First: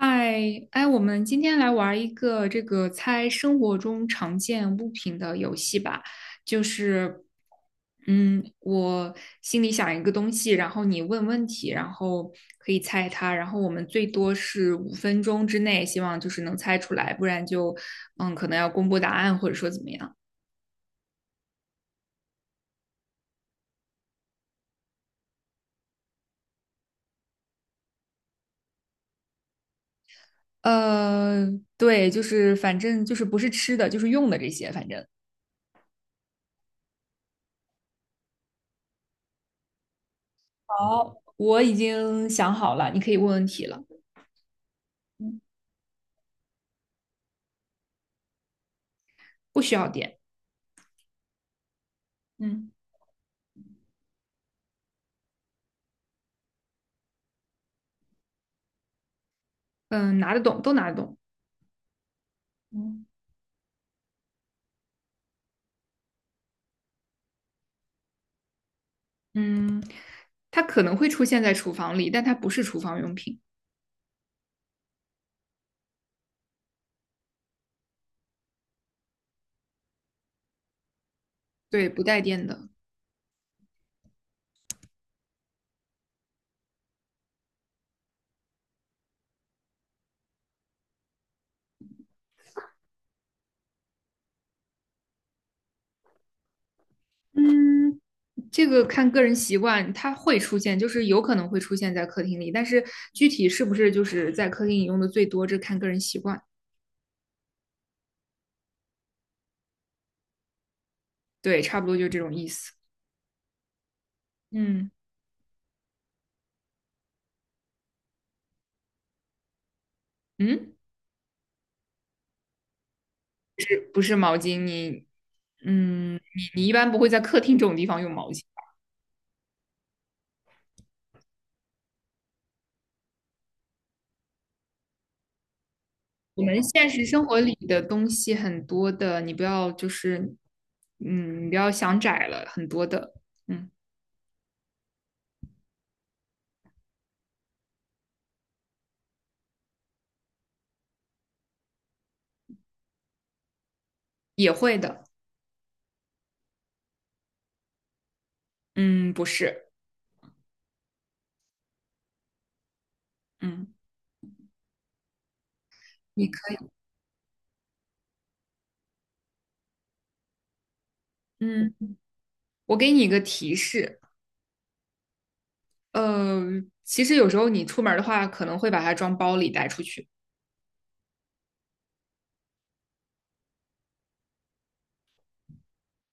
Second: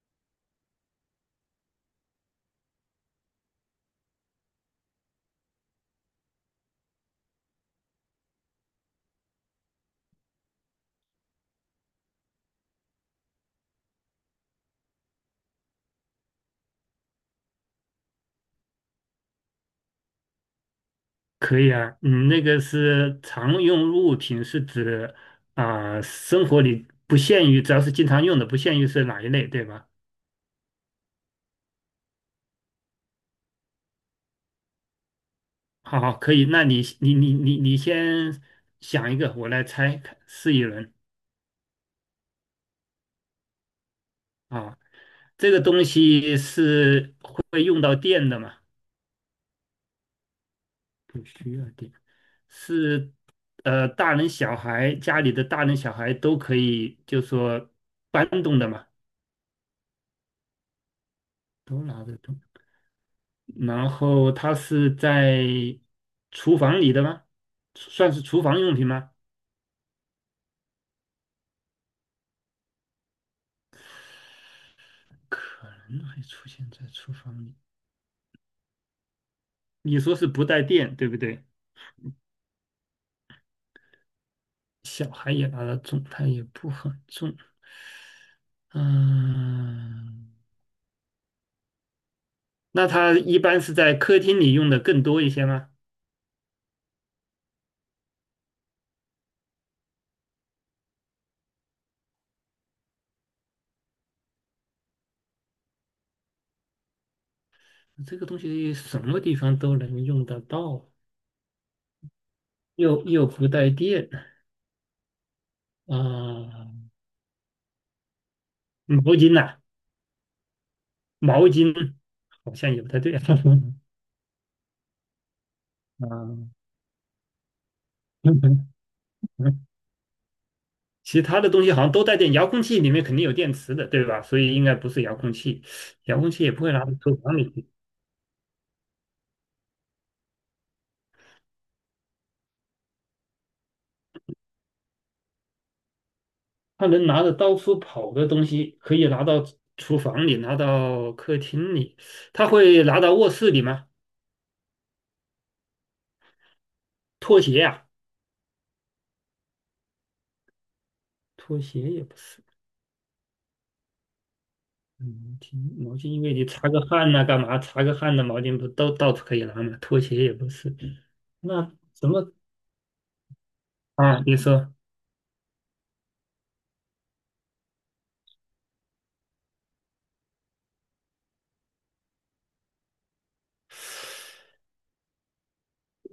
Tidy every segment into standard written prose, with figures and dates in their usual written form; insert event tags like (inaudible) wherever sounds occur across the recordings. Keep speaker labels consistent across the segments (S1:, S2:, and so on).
S1: 嗨，哎，我们今天来玩一个这个猜生活中常见物品的游戏吧。就是，我心里想一个东西，然后你问问题，然后可以猜它，然后我们最多是五分钟之内，希望就是能猜出来，不然可能要公布答案或者说怎么样。
S2: 可以啊，你那个是常用物品，是指生活里不限于，只要是经常用的，不限于是哪一类，对吧？
S1: 呃，对，就是反正就是不是吃的，就是用的这些，反正
S2: 好好，可以，那你先想一个，我来猜看试一轮
S1: 好，我已经想好了，你可以问问题了。
S2: 啊。这个东西是会用到电的吗？
S1: 不需要点。
S2: 不需要电，
S1: 嗯，
S2: 是大人小孩家里的大人小孩都可以，就说搬动的嘛，
S1: 嗯，拿得动，都拿得动。
S2: 都拿得动。
S1: 嗯
S2: 然后它是在厨房里的吗？算是厨房用品吗？
S1: 嗯，它可能会出现在厨房里，但它不是厨房用品，
S2: 可能会出现在厨房里。你说是不带电，对不对？
S1: 对，不带电的。
S2: 小孩也拿得重，它也不很重。嗯，那它一般是在客厅里用的更多一些吗？
S1: 嗯，这个看个人习惯，它会出现，就是有可能会出现在客厅里，但是具体是不是就是在客厅里用的最多，这看个人习惯。
S2: 这个东西什么地方都能用得到，
S1: 对，差不多就这种意思。
S2: 又不带电
S1: 嗯，
S2: 啊，毛巾呐、
S1: 嗯，
S2: 毛巾好像也不太对啊。(laughs)
S1: 是不是毛巾？你，嗯，
S2: 啊，
S1: 你你一般不会在客厅这种地方用毛巾，
S2: (laughs) 其他的东西好像都带电，遥控器里面肯定有电池的，对吧？所以应该不是遥控器，遥控
S1: 我
S2: 器也
S1: 们
S2: 不会拿
S1: 现
S2: 到
S1: 实
S2: 厨
S1: 生
S2: 房
S1: 活
S2: 里
S1: 里
S2: 去。
S1: 的东西很多的，你不要想窄了，很多的，嗯，
S2: 它能拿着到处跑的东西，可以拿到厨房里，拿到客厅里，他会拿到卧室里吗？
S1: 也会的，
S2: 拖鞋呀、
S1: 嗯，不是，
S2: 拖鞋也不是。
S1: 嗯，
S2: 毛巾，挺毛巾，因
S1: 你
S2: 为你
S1: 可以，
S2: 擦个汗呐、干嘛？擦个汗的毛巾不都到处可以拿吗？拖鞋也不是。那
S1: 嗯，
S2: 什么
S1: 我给你一个提示，
S2: 啊？你说，
S1: 呃，其实有时候你出门儿的话，可能会把它装包里带出去，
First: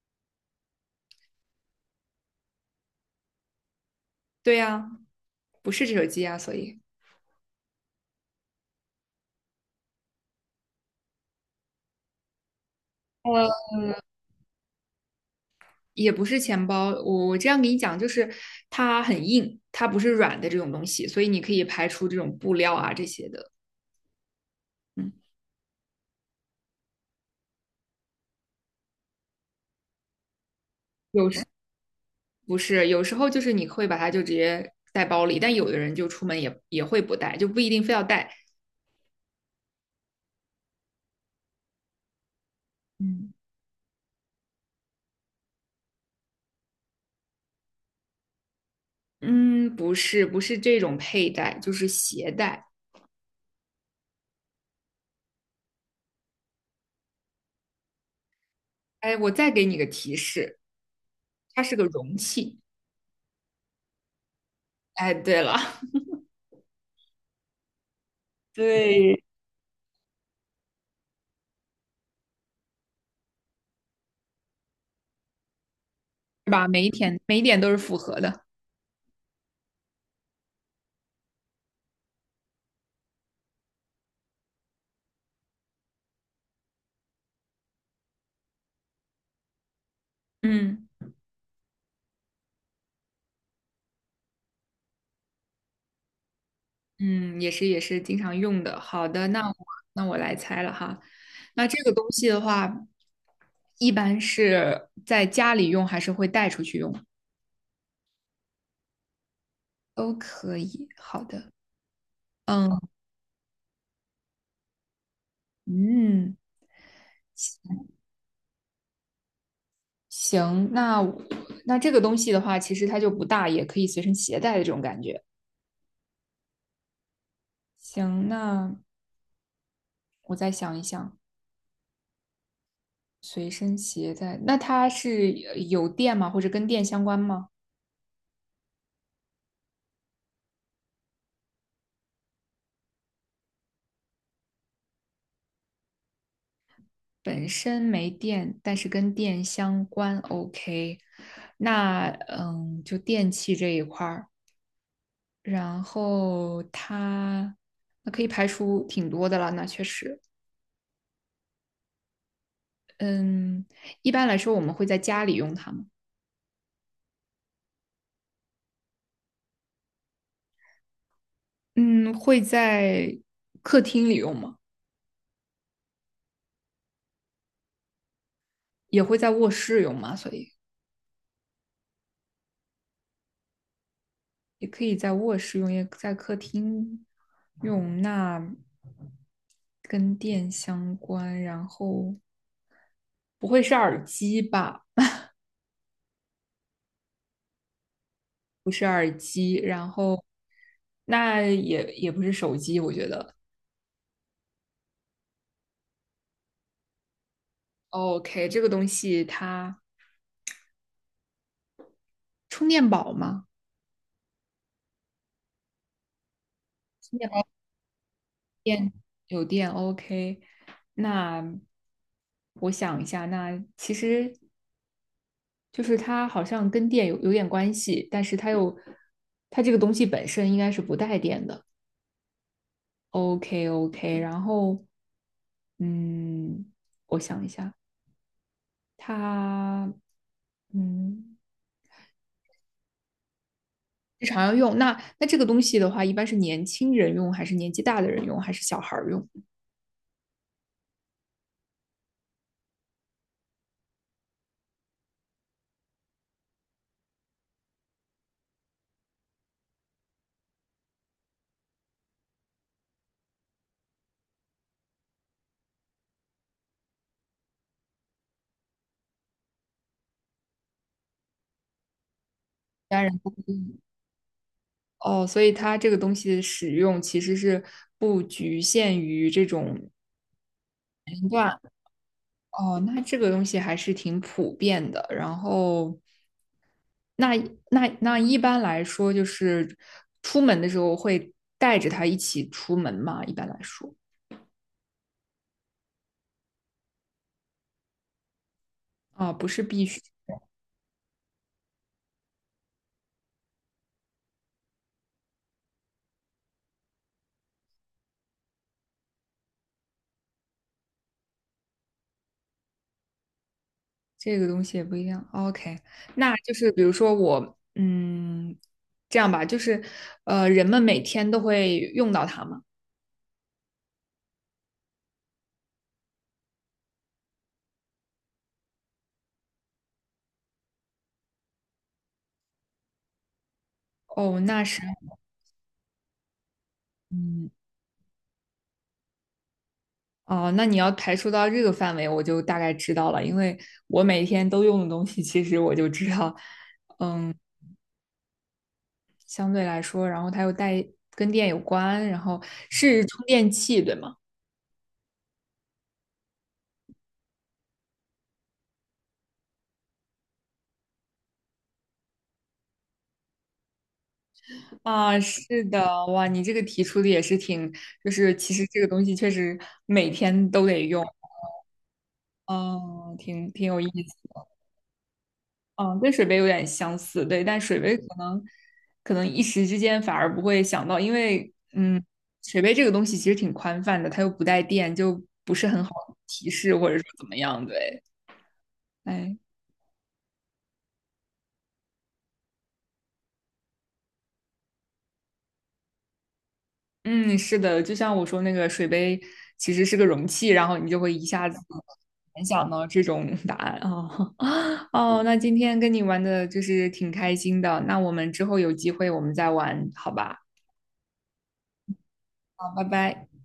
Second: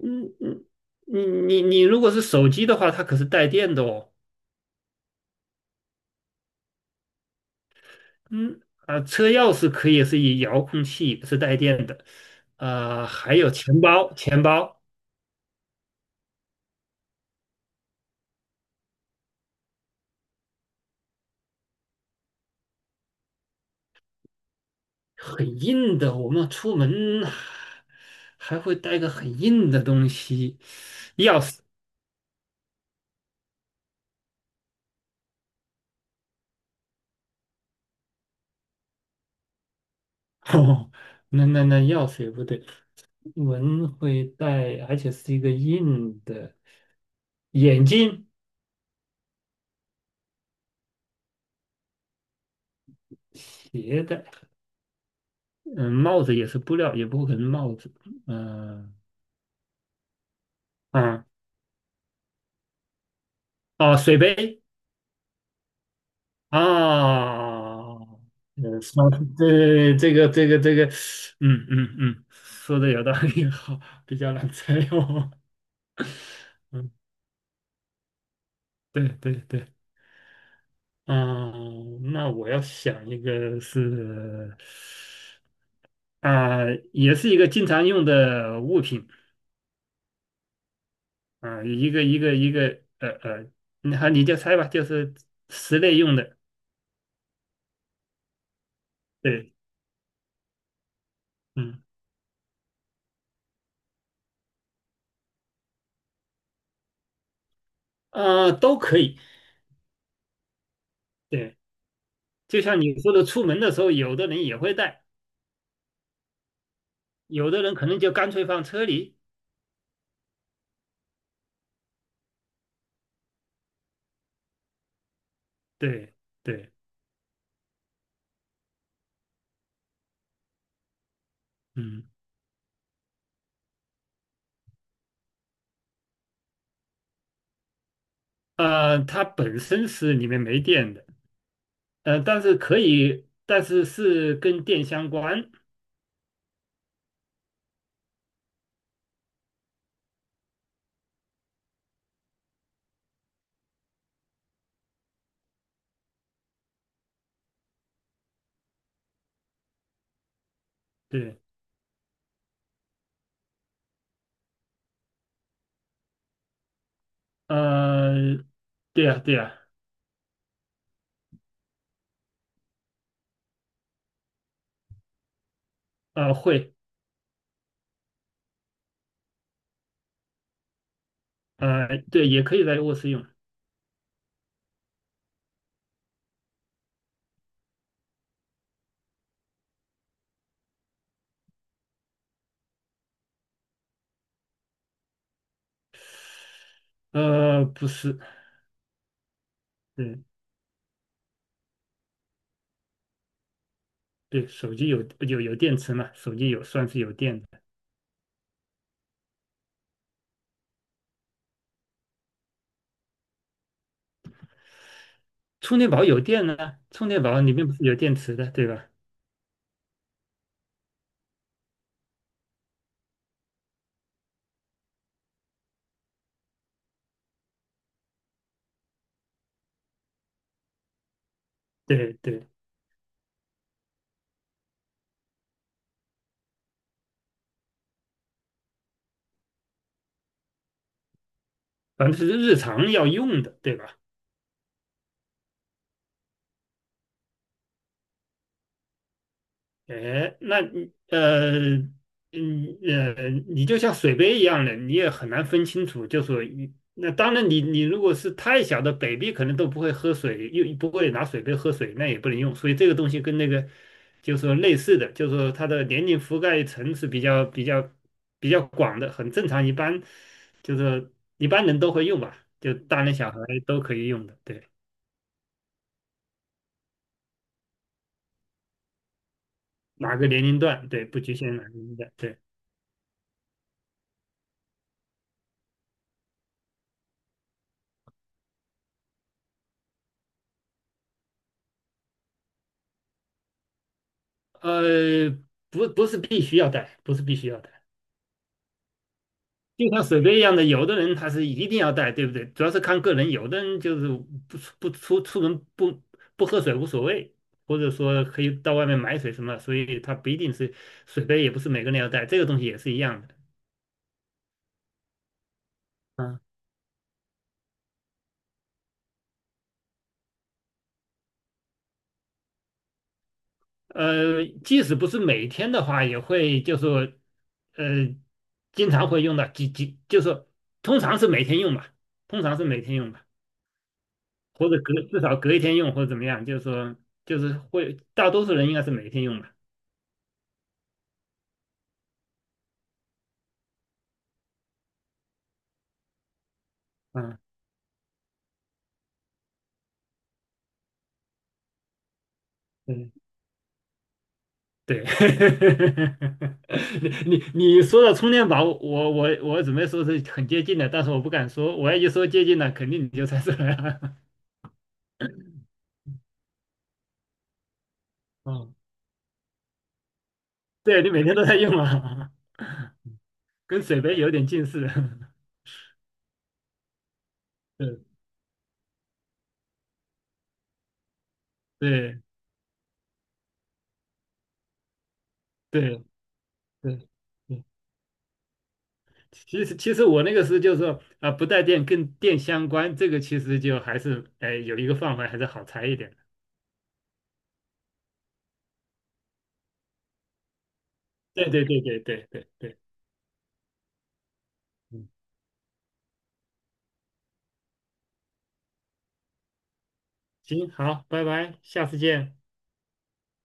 S2: 嗯嗯，你如果是手机的话，它可是带电的哦。
S1: 对呀，不是这手机呀，
S2: 嗯，啊，车钥匙可以是以遥控器，不是带电的。啊、还
S1: 呃，
S2: 有钱包，钱包
S1: 也不是钱包，我这样给你讲，就是它很硬，它不是软的这种东西，所以你可以排除这种布料啊这些的，嗯，
S2: 很硬的，我们出门还会带个很硬的东西，
S1: 有
S2: 钥
S1: 时。
S2: 匙。
S1: 不是，有时候就是你会把它就直接带包里，但有的人就出门也会不带，就不一定非要带。
S2: (laughs) 哦，那那钥匙也不对，出
S1: 嗯，
S2: 门会带，而且是一个硬的。眼镜、
S1: 嗯，不是，不是这种佩戴，就是携带。
S2: 鞋带，嗯，帽子也是布料，也不可能帽子。嗯、
S1: 哎，我再给你个提示，
S2: 啊，
S1: 它是个容器。
S2: 哦，水杯。
S1: 哎，对了，
S2: 啊，
S1: (laughs)
S2: 说
S1: 对，
S2: 对这个，嗯嗯嗯，说的有道理，好，比较难猜哦。
S1: 是吧？
S2: (laughs)
S1: 每一
S2: 嗯，
S1: 点每一点都是符合的。
S2: 对对对，啊，那我要想一个是，啊、也是一个经常用的物品，
S1: 嗯，
S2: 啊、一个，你好，你就猜吧，就是室内用的，
S1: 嗯，也是也是经常用的。好的，
S2: 对，
S1: 那我来猜了哈。那
S2: 嗯，
S1: 这个东西的话，一般是在家里用还是会带出去用？
S2: 啊，都可以，
S1: 都可以。好的，
S2: 对，就
S1: 嗯
S2: 像你说的，出门的时候，有的人也会带。
S1: 嗯，
S2: 有的人可能就干脆放车里，
S1: 行，那我那这个东西的话，其实它就不大，也可以随身携带的这种感觉。
S2: 对对，
S1: 行，那我再想一想，
S2: 嗯，
S1: 随身携带，那它是有电吗？或者跟电相关吗？
S2: 它本身是里面没电的，但是可以，但是是跟电相关，
S1: 本身没电，但是跟电相关，OK。那嗯，就电器这一块儿，然后它那可以排除挺多的了，那确实。
S2: 对，
S1: 嗯，一般来说我们会在家里用它吗？
S2: 呃，对呀对呀，
S1: 嗯，会在客厅里用吗？
S2: 会，
S1: 也会在卧室用吗？所以
S2: 对，也可以在卧室用，
S1: 也可以在卧室用，也在客厅用。那跟电相关，然后不会是耳机吧？
S2: 不是，
S1: 不是耳机，然后
S2: 嗯
S1: 那也不是手机，我觉得。
S2: 对，手机有电池嘛，手机有算是有电的，
S1: OK，这个东西它充电宝吗？
S2: 充电宝有电呢，充电宝里面不是有电池的，对吧？
S1: 电有电 OK，那我想一下，那其实就是它好像跟电有点关系，但是它又它这个东西本身应该是不带电的。
S2: 对对，
S1: OK OK，然后嗯，我想一下，它嗯
S2: 反正是日常要用的，对吧？
S1: 日常要用，那这个东西的话，一般是年轻人用，还是年纪大的人用，还是小孩儿用？
S2: 哎，那你,你就像水杯一样的，你也很难分清楚。就说一那当然你，你如果是太小的 baby，可能都不会喝水，又不会拿水杯喝水，那也不能用。所以这个东西跟那个就是说类似的，就是说它的年龄覆盖层是比较广的，很正常。一般就是说一般人都会用吧，就大
S1: 家
S2: 人
S1: 人不
S2: 小孩都可以用的，对，
S1: 哦，所以它这个东西的使用其实是不局限于这种
S2: 哪个年龄段，对，不局限
S1: 哇，
S2: 哪个年龄段，对。
S1: 哦，那这个东西还是挺普遍的。然后，那那一般来说，就是出门的时候会带着它一起出门嘛？一般来说，
S2: 呃，不是必须要带，不是必须要带，
S1: 不是必
S2: 就
S1: 须，
S2: 像水杯一样的，有的人他是一定要带，对不对？主要是看个人，有的人就是不出不出出门不喝水无所谓，或者说可以到外面买水什么，所以他不一定是水杯，也不是每个人要带，这个东西也是一样的。
S1: 这个东西也不一样。OK，那就是比如说我，嗯，这样吧，就是人们每天都会用到它嘛。
S2: 即使不是每天的话，也会就说呃经常会用到，就说通常是每天用吧，通常是每天用吧。
S1: 哦，那
S2: 或者
S1: 是，
S2: 隔至少隔一天用或者怎么样，就是说就
S1: 嗯，
S2: 是会大多数人应该是每天用吧。
S1: 哦，那你要排除到这个范围，我就大概知道了，因为我每天都用的东西，其实我就知道。嗯。
S2: 嗯，
S1: 相对来说，然后它又带跟电有关，然后是
S2: 嗯，
S1: 充电器，对吗？
S2: 对。(laughs) 你你你说的充电宝，我准备说是很接近的，但是我不敢说，我要一说接近了，肯定你就猜出来了。
S1: 啊，
S2: (laughs)
S1: 是的，哇，你这个提出的也是挺，就是其实
S2: 嗯，
S1: 这个东西确实每天都得
S2: 对
S1: 用，
S2: 你每天都在用啊，(laughs)
S1: 哦，挺挺有
S2: 跟
S1: 意
S2: 水杯有
S1: 思，
S2: 点近似。(laughs)
S1: 嗯，跟水杯有点相似，对，但水杯可
S2: 对
S1: 能可能一时之间反而不会想到，因为嗯，
S2: 对
S1: 水杯这个东西其实挺宽泛的，它又不带电，就不是很好
S2: 对
S1: 提示或者说
S2: 对
S1: 怎么
S2: 对
S1: 样，对，哎。
S2: 其实我那个是就是说不带电跟电相关，这个其实就还是哎有一个范围还是好猜一点的。
S1: 嗯，是的，就像我说那个水杯其实是个容器，然后你就会一下
S2: 对
S1: 子
S2: 对对对对
S1: 联
S2: 对
S1: 想
S2: 对，
S1: 到这种答案哦 (laughs)
S2: 嗯，
S1: 哦，那今天跟你玩的就是挺开心的，那我们之后有机会我们再玩，好吧？
S2: 行，好，拜拜，下次见。
S1: 好，拜拜。